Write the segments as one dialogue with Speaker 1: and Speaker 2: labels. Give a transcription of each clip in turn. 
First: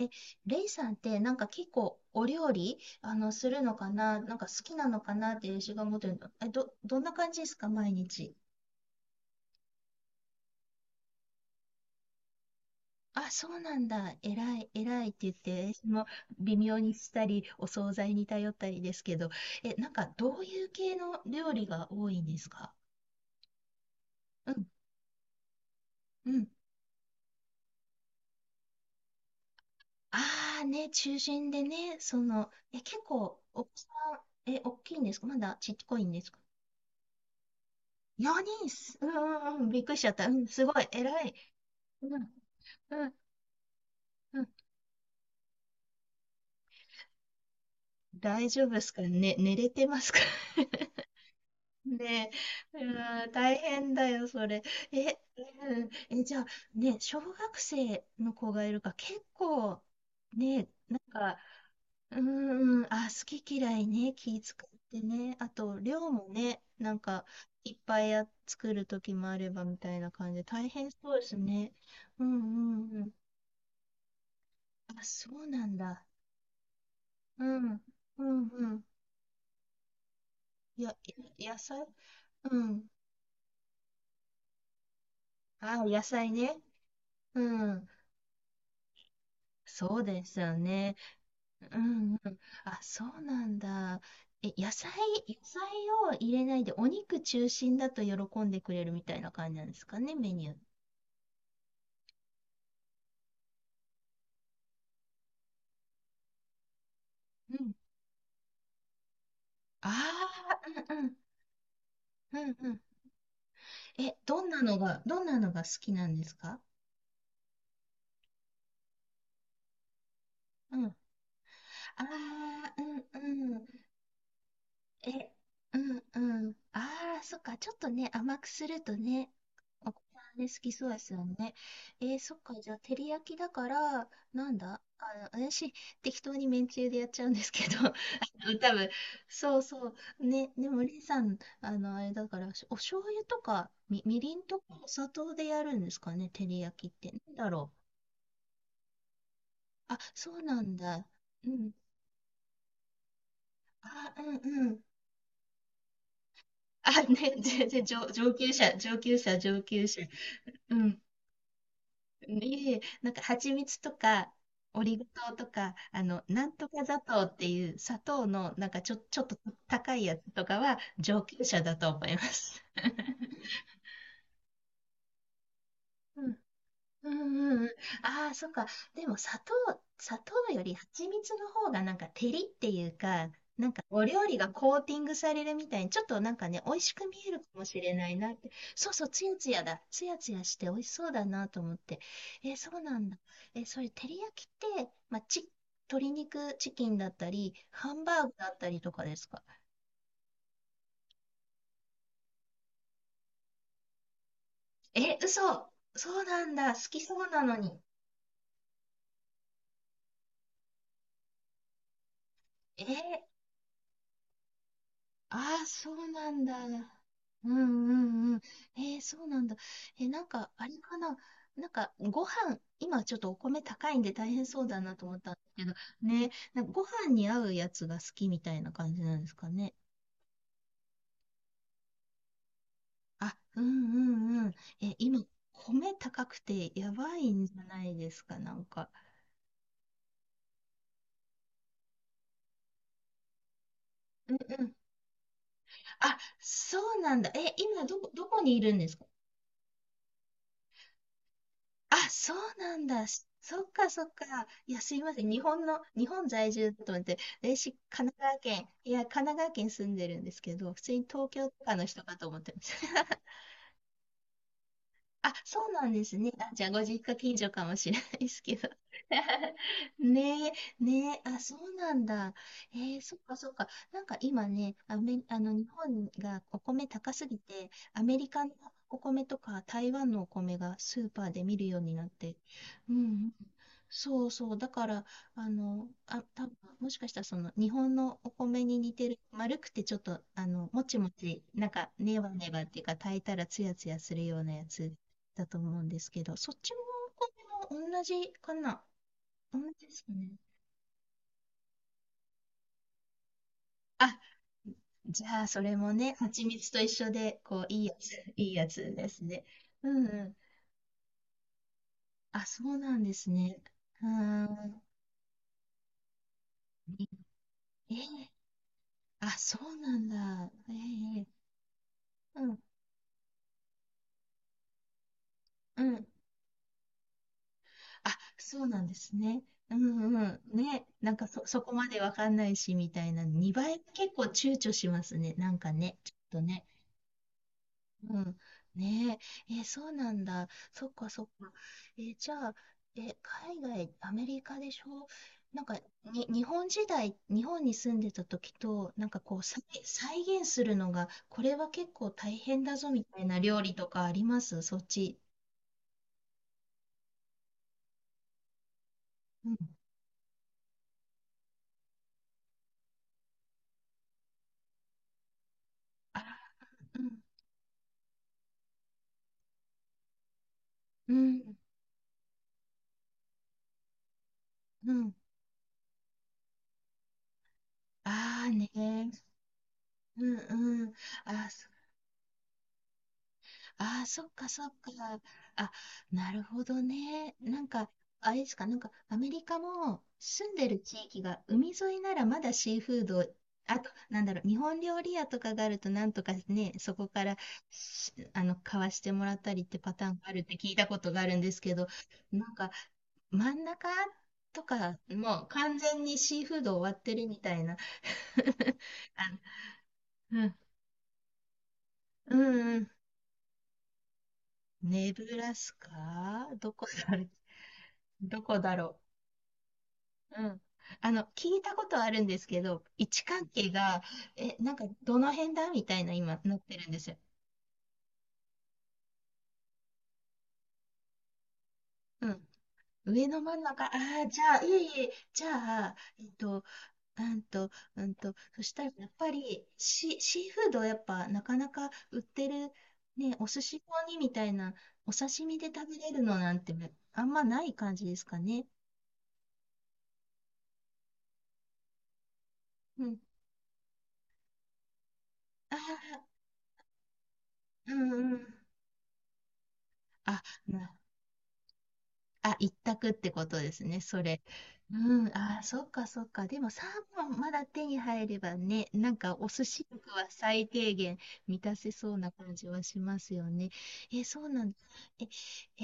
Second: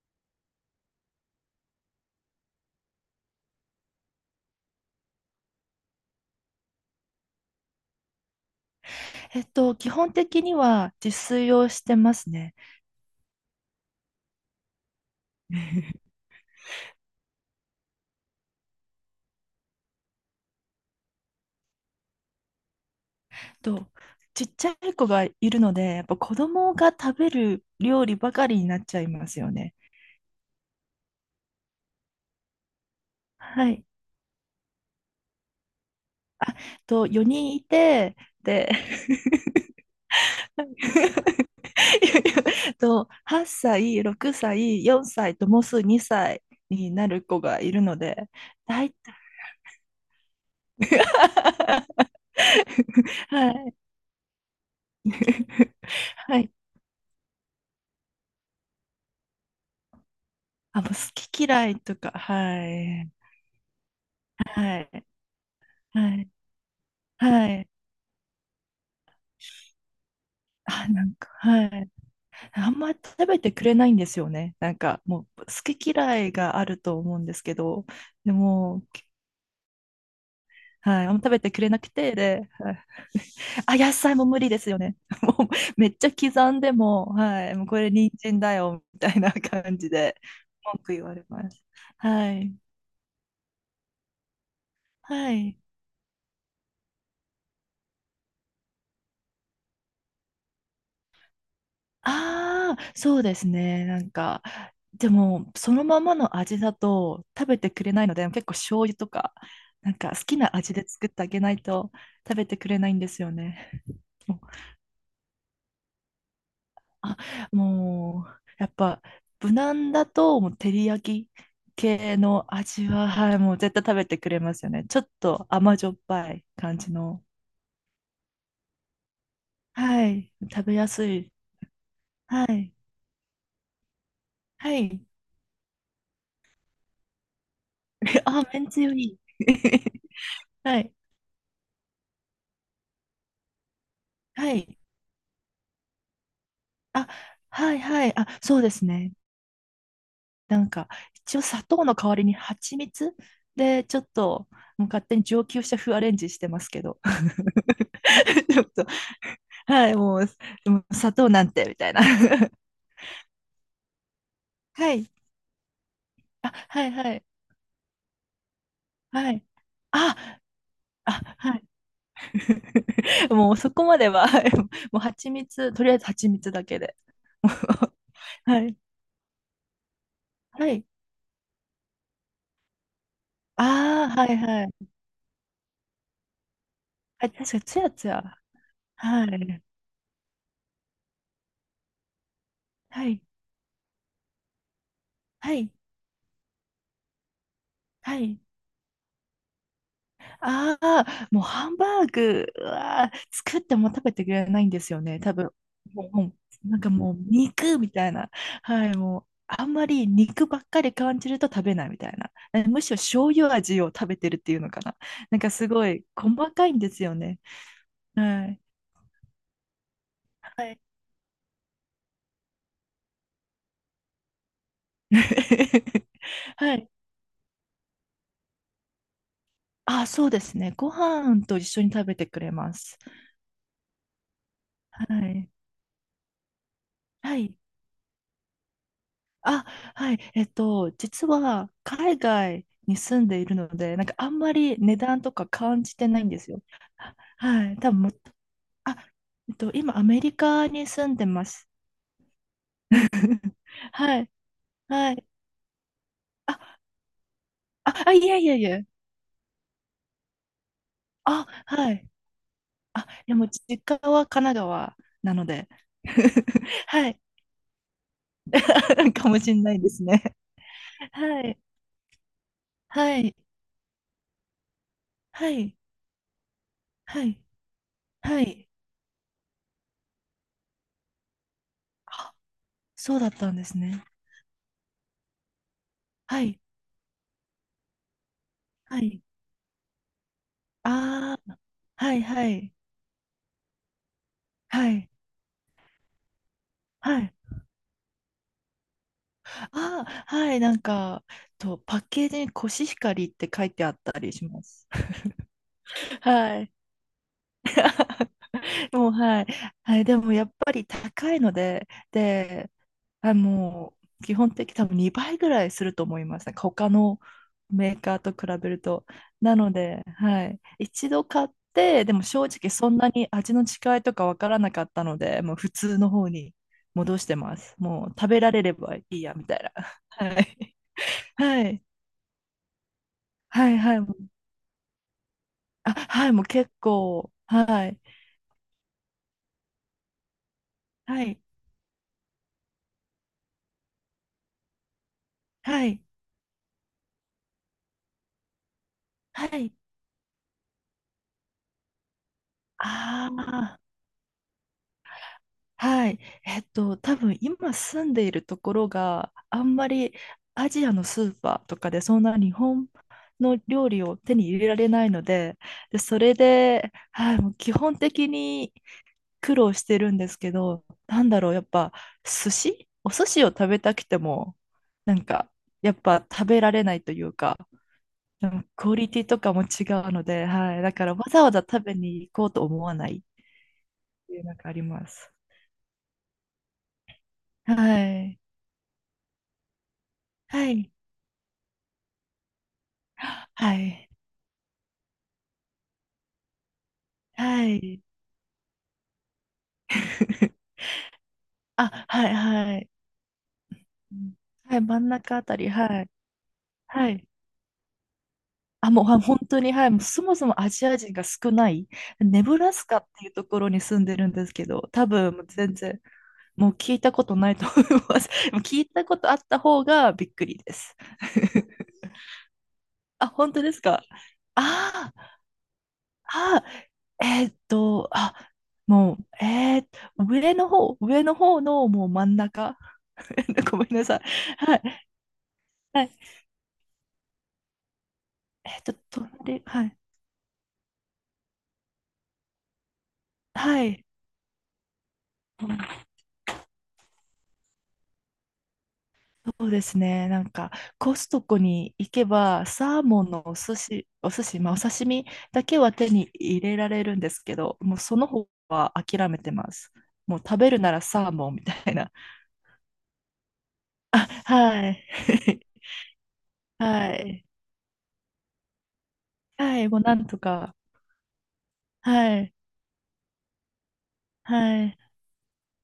Speaker 1: え、レイさんってなんか結構お料理するのかな、なんか好きなのかなって私が思ってるの。え、どんな感じですか、毎日？
Speaker 2: 基本的には自炊をしてますね。
Speaker 1: あ、そうなんだ。えらい、えらいって言って、私も 微妙にしたり、お惣菜に頼ったりですけど、え、なんかどういう系の料理が多いんですか？
Speaker 2: えっと、ち
Speaker 1: う
Speaker 2: っ
Speaker 1: ん、
Speaker 2: ちゃい子がいるので、やっぱ
Speaker 1: う
Speaker 2: 子
Speaker 1: ん。
Speaker 2: 供が食べる料理ばかりになっちゃいますよね。
Speaker 1: ああ、ね、中心でね、結構、お子
Speaker 2: はい。
Speaker 1: さん、え、大きいんですか、まだちっこいんですか？
Speaker 2: 4人いて、
Speaker 1: 4 人っ
Speaker 2: で、
Speaker 1: す。うんうんうん、びっくりしちゃった。うん、すごい、えらい。うんうん
Speaker 2: 8歳、6
Speaker 1: うん、
Speaker 2: 歳、4歳ともうすぐ2歳になる子がいるので、
Speaker 1: 大丈夫で
Speaker 2: 大
Speaker 1: す
Speaker 2: 体。
Speaker 1: かね、寝れてますか？ ねえ、うん、
Speaker 2: は
Speaker 1: 大
Speaker 2: い。
Speaker 1: 変だよ、それ。え、うん、え、じ
Speaker 2: は
Speaker 1: ゃあ、
Speaker 2: い。
Speaker 1: ね、小学生の子がいるから、結構、ね、
Speaker 2: あもう好
Speaker 1: なんか、
Speaker 2: き嫌いとか、
Speaker 1: う
Speaker 2: は
Speaker 1: んん、あ、
Speaker 2: い。
Speaker 1: 好き嫌いね、気使っ
Speaker 2: は
Speaker 1: て
Speaker 2: い。
Speaker 1: ね、あと、量
Speaker 2: はい。
Speaker 1: もね、なんか、
Speaker 2: はい。
Speaker 1: いっぱいや作る時もあればみたいな感じで、大変そうです
Speaker 2: は
Speaker 1: ね。
Speaker 2: い。
Speaker 1: う
Speaker 2: あん
Speaker 1: んう
Speaker 2: ま
Speaker 1: んうん。
Speaker 2: 食べてくれないんですよね。
Speaker 1: あ、そ
Speaker 2: 好
Speaker 1: うなん
Speaker 2: き
Speaker 1: だ。
Speaker 2: 嫌いがあると思うんです
Speaker 1: う
Speaker 2: け
Speaker 1: ん、
Speaker 2: ど、
Speaker 1: う
Speaker 2: で
Speaker 1: んう
Speaker 2: も、
Speaker 1: ん。いや、
Speaker 2: はい。あんま食べて
Speaker 1: 野
Speaker 2: くれな
Speaker 1: 菜。
Speaker 2: くて、で、
Speaker 1: う
Speaker 2: はい、
Speaker 1: ん。
Speaker 2: あ、野菜も無理ですよね。もう、
Speaker 1: ああ、
Speaker 2: めっ
Speaker 1: 野
Speaker 2: ちゃ
Speaker 1: 菜
Speaker 2: 刻
Speaker 1: ね。
Speaker 2: んでも、
Speaker 1: う
Speaker 2: はい。もう、こ
Speaker 1: ん。
Speaker 2: れ、人参だよ、みたいな感じ
Speaker 1: そう
Speaker 2: で、
Speaker 1: ですよ
Speaker 2: 文句
Speaker 1: ね。
Speaker 2: 言われます。
Speaker 1: うんう
Speaker 2: は
Speaker 1: ん。
Speaker 2: い。
Speaker 1: あ、そうなんだ。え、野菜、
Speaker 2: は
Speaker 1: 野
Speaker 2: い。
Speaker 1: 菜を入れないで、お肉中心だと喜んでくれるみたいな感じなんですかね、メニュー。
Speaker 2: ああ、そうですね。でも、そのままの味だと食べ
Speaker 1: う
Speaker 2: て
Speaker 1: ん。
Speaker 2: くれないので、結構醤油とか、なんか好き
Speaker 1: あ
Speaker 2: な
Speaker 1: あ、
Speaker 2: 味で
Speaker 1: うんう
Speaker 2: 作っ
Speaker 1: ん。
Speaker 2: てあげないと
Speaker 1: う
Speaker 2: 食べ
Speaker 1: ん
Speaker 2: て
Speaker 1: う
Speaker 2: くれ
Speaker 1: ん。
Speaker 2: ないんですよね。
Speaker 1: え、
Speaker 2: も
Speaker 1: ど
Speaker 2: う
Speaker 1: んなのが、どんなのが好きなんですか？
Speaker 2: あ、もう、やっぱ、無難だと、もう、照
Speaker 1: うん。
Speaker 2: り
Speaker 1: あ
Speaker 2: 焼き
Speaker 1: あ、
Speaker 2: 系の
Speaker 1: う
Speaker 2: 味は、はい、
Speaker 1: ん
Speaker 2: も
Speaker 1: う
Speaker 2: う
Speaker 1: ん。
Speaker 2: 絶対食べてくれますよね。ちょっ
Speaker 1: え、
Speaker 2: と甘
Speaker 1: う
Speaker 2: じょっ
Speaker 1: ん
Speaker 2: ぱい
Speaker 1: うん。
Speaker 2: 感じ
Speaker 1: ああ、
Speaker 2: の。
Speaker 1: そっか。ちょっとね、甘くするとね、お子
Speaker 2: は
Speaker 1: さ
Speaker 2: い、
Speaker 1: んね、好
Speaker 2: 食
Speaker 1: き
Speaker 2: べ
Speaker 1: そ
Speaker 2: や
Speaker 1: うで
Speaker 2: す
Speaker 1: すよ
Speaker 2: い。
Speaker 1: ね。えー、そっ
Speaker 2: は
Speaker 1: か。じゃ
Speaker 2: い。
Speaker 1: あ、照り焼きだから、なん
Speaker 2: は
Speaker 1: だ
Speaker 2: い。
Speaker 1: 私、適当にめんつゆでやっちゃうんですけど、
Speaker 2: あ、めん
Speaker 1: 多
Speaker 2: つ
Speaker 1: 分、
Speaker 2: ゆいい。
Speaker 1: そうそう。ね、で
Speaker 2: は
Speaker 1: も、
Speaker 2: い。
Speaker 1: レイさん、あれだから、お醤油とか、みりん
Speaker 2: は
Speaker 1: とか、
Speaker 2: い。
Speaker 1: お砂糖でやるんですかね、照り焼きっ
Speaker 2: あ、
Speaker 1: て。なんだろ
Speaker 2: は
Speaker 1: う。
Speaker 2: いはい。あ、そうですね。
Speaker 1: あ、そう
Speaker 2: な
Speaker 1: な
Speaker 2: ん
Speaker 1: ん
Speaker 2: か、
Speaker 1: だ。
Speaker 2: 一応
Speaker 1: う
Speaker 2: 砂
Speaker 1: ん。
Speaker 2: 糖の代わりに蜂蜜で、ちょっ
Speaker 1: あ、うん
Speaker 2: と、
Speaker 1: うん。
Speaker 2: もう勝手に上級者風アレンジしてますけど。
Speaker 1: あ、ね、全然上 級
Speaker 2: ちょっ
Speaker 1: 者、
Speaker 2: と、
Speaker 1: 上級者、上級
Speaker 2: はい、
Speaker 1: 者。
Speaker 2: もう、で
Speaker 1: う
Speaker 2: も
Speaker 1: ん。
Speaker 2: 砂糖なんて、みたいな。
Speaker 1: いえ いえ、なんか蜂蜜とか、オ
Speaker 2: は
Speaker 1: リゴ
Speaker 2: い。
Speaker 1: 糖とか、な
Speaker 2: あ、
Speaker 1: んとか
Speaker 2: はい
Speaker 1: 砂
Speaker 2: は
Speaker 1: 糖
Speaker 2: い。
Speaker 1: っていう砂糖の、なんかちょっ
Speaker 2: は
Speaker 1: と
Speaker 2: い。
Speaker 1: 高いや
Speaker 2: あ、
Speaker 1: つとかは上
Speaker 2: あ、
Speaker 1: 級
Speaker 2: は
Speaker 1: 者
Speaker 2: い。
Speaker 1: だと思います。
Speaker 2: もうそこまでは、はい。 もう蜂蜜、とりあえず蜂蜜だけで。
Speaker 1: うんうんうん。ああ、そっ
Speaker 2: は
Speaker 1: か。
Speaker 2: い。
Speaker 1: でも砂糖よ
Speaker 2: は
Speaker 1: り
Speaker 2: い。
Speaker 1: 蜂蜜の方がなんか照りっていうか、なんかお
Speaker 2: ああ、
Speaker 1: 料
Speaker 2: はい
Speaker 1: 理が
Speaker 2: は
Speaker 1: コー
Speaker 2: い。
Speaker 1: ティングされるみたいに、ちょっとなんかね、美味しく見
Speaker 2: あ、
Speaker 1: えるか
Speaker 2: 確かに、
Speaker 1: も
Speaker 2: つ
Speaker 1: し
Speaker 2: や
Speaker 1: れ
Speaker 2: つ
Speaker 1: ないな
Speaker 2: や。
Speaker 1: って。そうそう、つ
Speaker 2: は
Speaker 1: やつや
Speaker 2: い。
Speaker 1: だ。つやつやして美味しそうだなと思って。えー、そうな
Speaker 2: は
Speaker 1: んだ。
Speaker 2: い。
Speaker 1: えー、それ、照り焼きって、まあ、
Speaker 2: はい。
Speaker 1: 鶏肉チキンだったり、ハンバ
Speaker 2: は
Speaker 1: ーグ
Speaker 2: い。
Speaker 1: だったりとかですか？
Speaker 2: ああ、もうハンバーグは作っても食べてくれないんですよ
Speaker 1: え、
Speaker 2: ね、多分。
Speaker 1: 嘘。
Speaker 2: もう、
Speaker 1: そう
Speaker 2: も
Speaker 1: なんだ。好き
Speaker 2: も
Speaker 1: そ
Speaker 2: う
Speaker 1: うなの
Speaker 2: 肉
Speaker 1: に。
Speaker 2: みたいな。はい、もう、あんまり肉ばっかり感じると食べないみたいな。えむ
Speaker 1: え
Speaker 2: しろ
Speaker 1: ー
Speaker 2: 醤油味を食べてるっていうのかな。なんか
Speaker 1: ああ、
Speaker 2: すご
Speaker 1: そ
Speaker 2: い
Speaker 1: うな
Speaker 2: 細
Speaker 1: んだ。
Speaker 2: かいんですよね。
Speaker 1: うんうんうん。
Speaker 2: はい。
Speaker 1: えー、そうなんだ。なんか、
Speaker 2: は
Speaker 1: あれ
Speaker 2: い。
Speaker 1: かな。なんか、今ちょっとお米高いんで大変そうだなと思ったんですけど、ね、なんか
Speaker 2: は
Speaker 1: ご
Speaker 2: い。
Speaker 1: 飯に合うやつが好きみたいな感じなんですかね。
Speaker 2: あ、そうですね。ご飯と一緒に食べてくれます。
Speaker 1: あ、うんうんうん。
Speaker 2: は
Speaker 1: 今、
Speaker 2: い。
Speaker 1: 米高くてやばい
Speaker 2: は
Speaker 1: んじ
Speaker 2: い。
Speaker 1: ゃないですか、なんか。
Speaker 2: あ、はい。実は海外に住んでいるので、なんかあ
Speaker 1: うん
Speaker 2: んま
Speaker 1: うん。
Speaker 2: り値段とか感じて
Speaker 1: あ、
Speaker 2: ないんですよ。
Speaker 1: そうな
Speaker 2: は
Speaker 1: んだ。
Speaker 2: はい。
Speaker 1: 今
Speaker 2: 多
Speaker 1: ど
Speaker 2: 分も
Speaker 1: こ、
Speaker 2: っ
Speaker 1: ど
Speaker 2: と、
Speaker 1: こにいるんで
Speaker 2: あ、
Speaker 1: すか？
Speaker 2: 今アメリカに住んでます。
Speaker 1: あ、そうなんだ。しそっかそっ
Speaker 2: は
Speaker 1: か。
Speaker 2: い。
Speaker 1: いや、すい
Speaker 2: は
Speaker 1: ませ
Speaker 2: い。
Speaker 1: ん。日本在
Speaker 2: あ、
Speaker 1: 住だと思って、私、神
Speaker 2: いや
Speaker 1: 奈
Speaker 2: いや
Speaker 1: 川
Speaker 2: い
Speaker 1: 県、
Speaker 2: や。
Speaker 1: いや、神奈川県住んでるんですけど、普通に東
Speaker 2: あ、
Speaker 1: 京とかの
Speaker 2: は
Speaker 1: 人
Speaker 2: い。
Speaker 1: かと思ってまし
Speaker 2: あ、い
Speaker 1: た。
Speaker 2: やもう実家は神奈川
Speaker 1: あ、
Speaker 2: なの
Speaker 1: そ
Speaker 2: で。
Speaker 1: うなんですね。あ、じゃあ、ご実
Speaker 2: は
Speaker 1: 家
Speaker 2: い。
Speaker 1: 近所かもしれないですけど。
Speaker 2: かもしれ ないですね。
Speaker 1: ねえ、ねえ、あ、
Speaker 2: は
Speaker 1: そ
Speaker 2: い。
Speaker 1: うなんだ。えー、そ
Speaker 2: は
Speaker 1: っ
Speaker 2: い。
Speaker 1: かそっか。なんか今ね、アメ、あ
Speaker 2: は
Speaker 1: の、日
Speaker 2: い。
Speaker 1: 本がお米高
Speaker 2: は
Speaker 1: すぎ
Speaker 2: い。
Speaker 1: て、アメリ
Speaker 2: は
Speaker 1: カの
Speaker 2: い。
Speaker 1: お米とか台湾のお米がスーパーで見るようになっ
Speaker 2: あ、
Speaker 1: て、うんう
Speaker 2: そうだった
Speaker 1: ん。
Speaker 2: んですね。
Speaker 1: そうそう。だから、あの、あ、
Speaker 2: は
Speaker 1: た、
Speaker 2: い。
Speaker 1: もしかしたらその日本のお米に似
Speaker 2: は
Speaker 1: てる、
Speaker 2: い。
Speaker 1: 丸くてちょっと、もちも
Speaker 2: あ
Speaker 1: ち、
Speaker 2: あ、
Speaker 1: なんか、
Speaker 2: は
Speaker 1: ネ
Speaker 2: い
Speaker 1: バ
Speaker 2: は
Speaker 1: ネバっ
Speaker 2: い、
Speaker 1: ていうか、炊いたらツヤツヤするようなや
Speaker 2: は
Speaker 1: つ
Speaker 2: い、
Speaker 1: だと思うんですけど、そっちの
Speaker 2: はい。
Speaker 1: お米も同じかな、同じです
Speaker 2: あ
Speaker 1: か
Speaker 2: あ、
Speaker 1: ね？
Speaker 2: はい、パッケージにコシヒカリって書いてあっ
Speaker 1: あ、
Speaker 2: たりします。
Speaker 1: じゃあ、それもね、蜂
Speaker 2: は
Speaker 1: 蜜
Speaker 2: い。
Speaker 1: と一緒で、こう、いいやつ、いいやつ
Speaker 2: も
Speaker 1: で
Speaker 2: う、
Speaker 1: す
Speaker 2: は
Speaker 1: ね。
Speaker 2: い。
Speaker 1: う
Speaker 2: はい、
Speaker 1: ん
Speaker 2: で
Speaker 1: う
Speaker 2: も
Speaker 1: ん。
Speaker 2: やっぱり高いので、
Speaker 1: あ、そ
Speaker 2: で、
Speaker 1: うなんです
Speaker 2: あ
Speaker 1: ね。
Speaker 2: も
Speaker 1: う
Speaker 2: う基
Speaker 1: ー
Speaker 2: 本的
Speaker 1: ん。
Speaker 2: 多分2倍ぐらいすると思いますね。他のメ
Speaker 1: えー
Speaker 2: ーカーと比べると。
Speaker 1: あ、
Speaker 2: な
Speaker 1: そ
Speaker 2: の
Speaker 1: うな
Speaker 2: で、
Speaker 1: ん
Speaker 2: は
Speaker 1: だ。
Speaker 2: い。一
Speaker 1: え
Speaker 2: 度
Speaker 1: え、
Speaker 2: 買って、でも正
Speaker 1: うん、
Speaker 2: 直そんなに味の違いとかわからなかったので、もう普
Speaker 1: う
Speaker 2: 通
Speaker 1: ん。
Speaker 2: の方に戻してます。もう
Speaker 1: あ、
Speaker 2: 食べら
Speaker 1: そ
Speaker 2: れ
Speaker 1: う
Speaker 2: れ
Speaker 1: なんで
Speaker 2: ばい
Speaker 1: す
Speaker 2: いや、
Speaker 1: ね。
Speaker 2: みたいな。
Speaker 1: う んう
Speaker 2: は
Speaker 1: ん。
Speaker 2: い。
Speaker 1: ね。なんか
Speaker 2: は
Speaker 1: そこ
Speaker 2: い。
Speaker 1: までわかんないし、みたいな。
Speaker 2: は
Speaker 1: 2
Speaker 2: い、
Speaker 1: 倍
Speaker 2: は
Speaker 1: 結構
Speaker 2: い。
Speaker 1: 躊躇しますね。なんか
Speaker 2: あ、
Speaker 1: ね。ちょ
Speaker 2: はい、
Speaker 1: っと
Speaker 2: もう
Speaker 1: ね。
Speaker 2: 結構。はい。
Speaker 1: うん。ねえ。え、そうなんだ。そっか
Speaker 2: は
Speaker 1: そっ
Speaker 2: い。
Speaker 1: か。え、じゃあ、え、海外、アメリカでしょ、なんか、
Speaker 2: はい。
Speaker 1: に、日本に住んでた時と、なんかこう、
Speaker 2: はい。
Speaker 1: 再現するのが、これは結構大変だぞ、みたい
Speaker 2: あ
Speaker 1: な料理と
Speaker 2: あ。
Speaker 1: かありますそっち？
Speaker 2: はい。多分今住んでいるところが
Speaker 1: うん。
Speaker 2: あんまりアジアのスーパーとかでそんな日本の料理を手に入れられないので、で、そ
Speaker 1: あ、
Speaker 2: れで、
Speaker 1: うん。
Speaker 2: はい、もう基本的に苦労してるんですけど、
Speaker 1: う
Speaker 2: なんだろう、
Speaker 1: ん。
Speaker 2: やっぱお寿司を食べたくても、
Speaker 1: う
Speaker 2: な
Speaker 1: ん。
Speaker 2: んか、やっぱ食べられないというか、
Speaker 1: あ
Speaker 2: で
Speaker 1: あ
Speaker 2: も
Speaker 1: ね、
Speaker 2: クオリティとかも違うの
Speaker 1: うん
Speaker 2: で、はい。
Speaker 1: う
Speaker 2: だ
Speaker 1: ん。
Speaker 2: からわざ
Speaker 1: あ、
Speaker 2: わざ
Speaker 1: そ
Speaker 2: 食べに行こうと思わないっ
Speaker 1: あー、そっ
Speaker 2: ていう
Speaker 1: か
Speaker 2: のが
Speaker 1: そっ
Speaker 2: あり
Speaker 1: か。
Speaker 2: ます。
Speaker 1: あ、なるほどね。なん
Speaker 2: は
Speaker 1: か、あれ
Speaker 2: い。
Speaker 1: ですか、なんかアメリカも住んで
Speaker 2: は
Speaker 1: る
Speaker 2: い。
Speaker 1: 地域が海沿いならまだシーフード、
Speaker 2: は
Speaker 1: あと、
Speaker 2: い。
Speaker 1: なんだろう、日本料理屋とかがあるとなんとかね、そこから
Speaker 2: はい。
Speaker 1: しあの買わしてもらったりってパターンがあるって 聞いたことがあるんですけど、
Speaker 2: あ、はい、
Speaker 1: なんか
Speaker 2: はい。
Speaker 1: 真ん中
Speaker 2: うん
Speaker 1: と
Speaker 2: はい、
Speaker 1: か
Speaker 2: 真ん中あ
Speaker 1: もう
Speaker 2: たり、
Speaker 1: 完
Speaker 2: は
Speaker 1: 全
Speaker 2: い。
Speaker 1: にシーフード終わっ
Speaker 2: は
Speaker 1: てる
Speaker 2: い。
Speaker 1: みたいな。
Speaker 2: あ、もう、あ本
Speaker 1: あ、
Speaker 2: 当に、はい。もうそも
Speaker 1: う
Speaker 2: そ
Speaker 1: ん。
Speaker 2: もアジア人が少ない、
Speaker 1: うん
Speaker 2: ネブラ
Speaker 1: う
Speaker 2: ス
Speaker 1: ん、
Speaker 2: カっていうところに住んでるんですけど、多
Speaker 1: ネブ
Speaker 2: 分、もう
Speaker 1: ラス
Speaker 2: 全
Speaker 1: カ
Speaker 2: 然、も
Speaker 1: ど
Speaker 2: う
Speaker 1: こ
Speaker 2: 聞いた
Speaker 1: だろ
Speaker 2: こ
Speaker 1: う。
Speaker 2: とないと思い ます。
Speaker 1: ど
Speaker 2: で
Speaker 1: こ
Speaker 2: もう
Speaker 1: だ
Speaker 2: 聞い
Speaker 1: ろ
Speaker 2: たことあった方がびっ
Speaker 1: う。
Speaker 2: く
Speaker 1: う
Speaker 2: り
Speaker 1: ん。
Speaker 2: です。
Speaker 1: 聞いたこ とあるんですけど、位置
Speaker 2: あ、
Speaker 1: 関
Speaker 2: 本当
Speaker 1: 係
Speaker 2: です
Speaker 1: が、
Speaker 2: か。
Speaker 1: え、なんか
Speaker 2: あ
Speaker 1: どの
Speaker 2: ー
Speaker 1: 辺だみたいな今なっ
Speaker 2: あ
Speaker 1: てるんですよ。
Speaker 2: ー、えーっと、あ、もう、えー上の方、上の方のもう真
Speaker 1: う
Speaker 2: ん
Speaker 1: ん。
Speaker 2: 中。
Speaker 1: 上の真ん
Speaker 2: ご
Speaker 1: 中、
Speaker 2: め
Speaker 1: あ
Speaker 2: んなさい。
Speaker 1: あ、じゃあ、い
Speaker 2: は
Speaker 1: えい
Speaker 2: い。
Speaker 1: え、じゃあ、
Speaker 2: はい。
Speaker 1: うんと、そし
Speaker 2: えっ
Speaker 1: たら
Speaker 2: と、
Speaker 1: やっ
Speaker 2: 飛
Speaker 1: ぱ
Speaker 2: んで、
Speaker 1: り
Speaker 2: はい。
Speaker 1: シーフードやっぱなかなか売ってる、ね、お寿司
Speaker 2: はい。
Speaker 1: 用にみたいな、お刺身
Speaker 2: う
Speaker 1: で
Speaker 2: ん
Speaker 1: 食べれるのなんてあんまない感じですかね。
Speaker 2: そうですね。なんか、コストコに行けば、サー
Speaker 1: うん。
Speaker 2: モンのお寿司、お刺身だ
Speaker 1: あ
Speaker 2: けは手
Speaker 1: あ、
Speaker 2: に入れられるんですけど、
Speaker 1: う
Speaker 2: もうその
Speaker 1: んう
Speaker 2: 方
Speaker 1: ん。
Speaker 2: は諦めてます。もう
Speaker 1: あ、
Speaker 2: 食べるな
Speaker 1: な
Speaker 2: らサーモンみたいな。
Speaker 1: 一択ってことですね、
Speaker 2: あ、
Speaker 1: それ。
Speaker 2: はい。
Speaker 1: うん、あー、そっかそっか。でもサ
Speaker 2: は
Speaker 1: ーモン
Speaker 2: い。
Speaker 1: まだ手に入ればね、なんかお寿
Speaker 2: は
Speaker 1: 司
Speaker 2: い。
Speaker 1: と
Speaker 2: もう
Speaker 1: か
Speaker 2: な
Speaker 1: は
Speaker 2: んと
Speaker 1: 最
Speaker 2: か。
Speaker 1: 低限満たせそうな
Speaker 2: はい。
Speaker 1: 感じはしますよね。え、そうなんだ。
Speaker 2: はい。
Speaker 1: え、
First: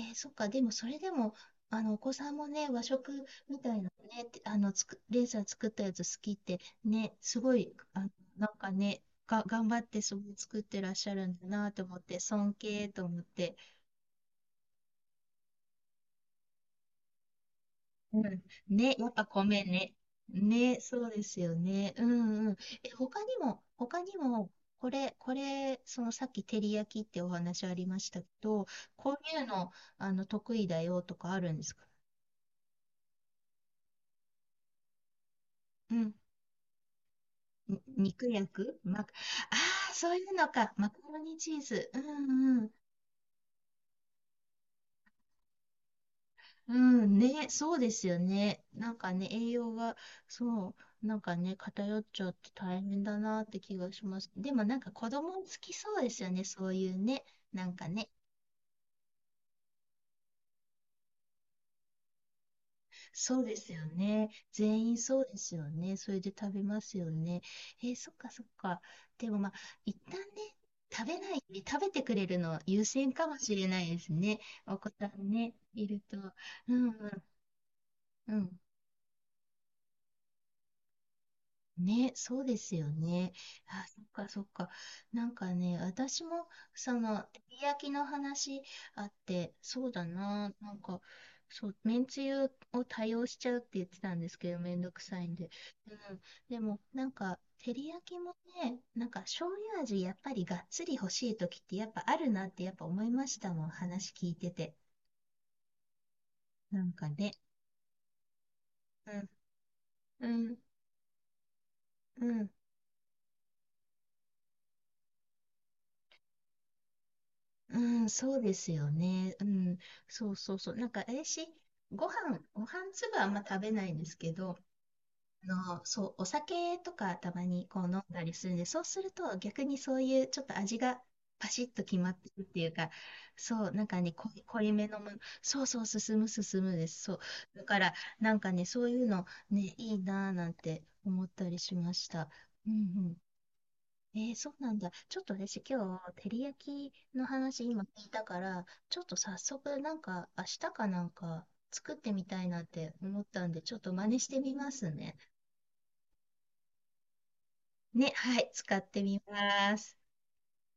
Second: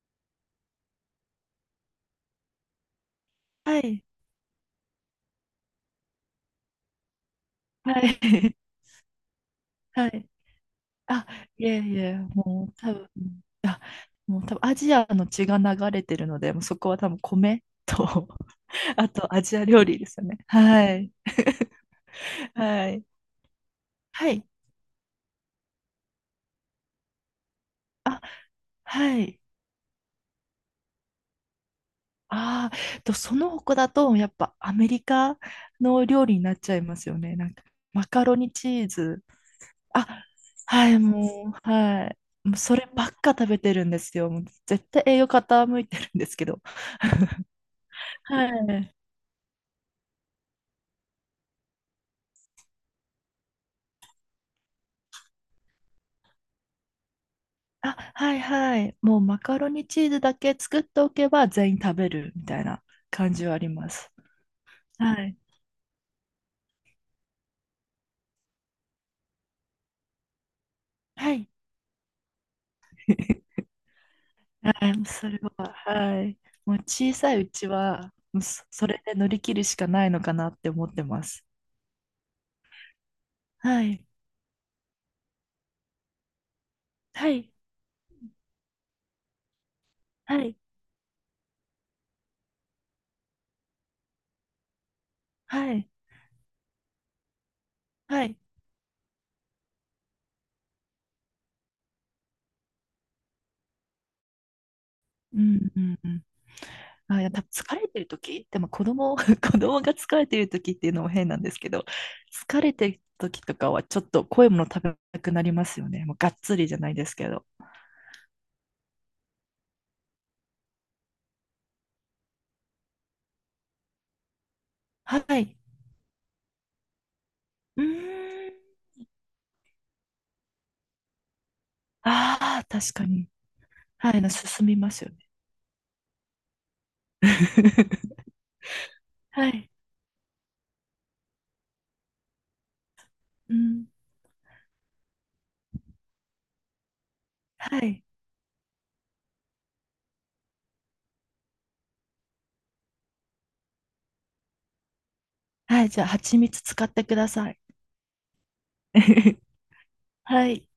Speaker 1: え、そっか。でもそれでも、お子さんもね、和食みた
Speaker 2: は
Speaker 1: いな
Speaker 2: い。
Speaker 1: ね、てあの、つく、レイさん作ったやつ好きって、ね、すごい、
Speaker 2: は
Speaker 1: あ、なん
Speaker 2: い。
Speaker 1: かね、頑張っ て
Speaker 2: は
Speaker 1: す
Speaker 2: い。
Speaker 1: ごい作ってらっしゃる
Speaker 2: あ、
Speaker 1: んだ
Speaker 2: い
Speaker 1: な
Speaker 2: え
Speaker 1: と思
Speaker 2: い
Speaker 1: っ
Speaker 2: え、
Speaker 1: て、尊敬と思って。
Speaker 2: あ、もう多分アジアの血が流れてるので、もうそこは多分米
Speaker 1: う
Speaker 2: と。
Speaker 1: ん。ね、や
Speaker 2: あ
Speaker 1: っぱ
Speaker 2: とアジ
Speaker 1: 米
Speaker 2: ア料
Speaker 1: ね。
Speaker 2: 理ですよね。
Speaker 1: ね、
Speaker 2: は
Speaker 1: そう
Speaker 2: い。
Speaker 1: ですよね。うんうん。
Speaker 2: は
Speaker 1: え、
Speaker 2: い。
Speaker 1: 他にも、他に
Speaker 2: はい。
Speaker 1: も、これ、そのさっき照り焼きってお話ありまし
Speaker 2: あ、
Speaker 1: たけど、こ
Speaker 2: は
Speaker 1: う
Speaker 2: い。
Speaker 1: いうの、得意だよとかあるんですか？
Speaker 2: ああ、と、その他だと、やっぱアメリカ
Speaker 1: う
Speaker 2: の
Speaker 1: ん。
Speaker 2: 料理になっちゃいますよね。なんか、
Speaker 1: に
Speaker 2: マカ
Speaker 1: 肉
Speaker 2: ロ
Speaker 1: 焼
Speaker 2: ニチ
Speaker 1: く
Speaker 2: ー
Speaker 1: ま、あ
Speaker 2: ズ。
Speaker 1: あー、そうい
Speaker 2: あ、
Speaker 1: うのか。マ
Speaker 2: は
Speaker 1: カ
Speaker 2: い、
Speaker 1: ロニ
Speaker 2: も
Speaker 1: チー
Speaker 2: う、
Speaker 1: ズ。う
Speaker 2: はい。もう
Speaker 1: んうん。
Speaker 2: そればっか食べてるんですよ。もう絶対栄養傾いてるんですけど。
Speaker 1: うん、ね、そうですよ
Speaker 2: は
Speaker 1: ね。な
Speaker 2: い。
Speaker 1: んかね、栄養が、そう、なんかね、偏っちゃって大変だなって気がします。でもなんか子供好きそうですよね、そういうね。なんかね、
Speaker 2: あ、はいはい。もうマカロニチーズだけ作っておけば全員食べるみたいな感
Speaker 1: そう
Speaker 2: じは
Speaker 1: で
Speaker 2: あり
Speaker 1: すよ
Speaker 2: ます。
Speaker 1: ね。全員そ
Speaker 2: は
Speaker 1: うで
Speaker 2: い。
Speaker 1: すよね。それで食べますよね。えー、そっかそっか。でもまあ、一旦ね、食べな
Speaker 2: は
Speaker 1: い、
Speaker 2: い。
Speaker 1: 食べてくれるの優先かもし れないですね。
Speaker 2: は
Speaker 1: お子
Speaker 2: い、
Speaker 1: さ
Speaker 2: そ
Speaker 1: ん
Speaker 2: れ
Speaker 1: ね、
Speaker 2: は、
Speaker 1: いると。
Speaker 2: はい。
Speaker 1: う
Speaker 2: もう
Speaker 1: んう
Speaker 2: 小
Speaker 1: ん、
Speaker 2: さいうちは、
Speaker 1: う
Speaker 2: もう
Speaker 1: ん
Speaker 2: そそれで乗り切るしかないのかなって思ってます。
Speaker 1: ね、そうですよね。
Speaker 2: は
Speaker 1: あ、そっ
Speaker 2: い。
Speaker 1: かそっか。なんかね、私も、その、
Speaker 2: は
Speaker 1: 照
Speaker 2: い。
Speaker 1: り焼きの話あって、そうだ
Speaker 2: は
Speaker 1: な、
Speaker 2: い。
Speaker 1: なんか、そう、めんつゆを多用しちゃうって言ってたんですけど、めんどくさいんで。
Speaker 2: はい。
Speaker 1: うん。でも、なんか、照り焼き
Speaker 2: は
Speaker 1: も
Speaker 2: い。
Speaker 1: ね、なんか、醤油味、やっぱりがっつり欲しい時って、やっぱあるなって、やっぱ思いましたもん、話聞いてて。
Speaker 2: うんうんうん。
Speaker 1: なんか
Speaker 2: あ、いや、
Speaker 1: ね。
Speaker 2: 多分疲れてる時、でも子
Speaker 1: う
Speaker 2: 供、子
Speaker 1: ん、
Speaker 2: 供が疲れ
Speaker 1: う
Speaker 2: てる
Speaker 1: ん、
Speaker 2: 時っていうのも変なんですけど、
Speaker 1: うん。
Speaker 2: 疲れてる時とかはちょっと濃いもの食べたくなりますよね。もうがっつりじゃないですけど。
Speaker 1: うん、そうですよね。うん、そうそうそう。なんか、私、ご飯粒はあんま食べないんですけど、
Speaker 2: は
Speaker 1: あ
Speaker 2: い。
Speaker 1: そう、お酒とかたまにこ
Speaker 2: う
Speaker 1: う
Speaker 2: ー
Speaker 1: 飲んだりするんで、
Speaker 2: ん。
Speaker 1: そうすると逆にそういうちょっと味がパシッと決まってるって
Speaker 2: あ
Speaker 1: い
Speaker 2: あ、
Speaker 1: うか、
Speaker 2: 確かに。
Speaker 1: そう、なんかね、
Speaker 2: はい、な
Speaker 1: 濃
Speaker 2: 進
Speaker 1: い
Speaker 2: み
Speaker 1: め
Speaker 2: ま
Speaker 1: の
Speaker 2: す
Speaker 1: も
Speaker 2: よ
Speaker 1: の、
Speaker 2: ね。
Speaker 1: そうそう、進むです。そう。だから、なんかね、そういうの、
Speaker 2: はい。
Speaker 1: ね、いいなぁなんて思ったりしました。うん、
Speaker 2: うん。
Speaker 1: えー、そうなんだ。ちょっと私今日、照り焼きの話
Speaker 2: は
Speaker 1: 今
Speaker 2: い。
Speaker 1: 聞いたから、ちょっと早速なんか明日かなんか作ってみたいなって思ったんで、ちょっと真似してみますね。
Speaker 2: はい、じゃあ、蜂蜜使ってください。
Speaker 1: ね、はい、使ってみ ます。
Speaker 2: はい。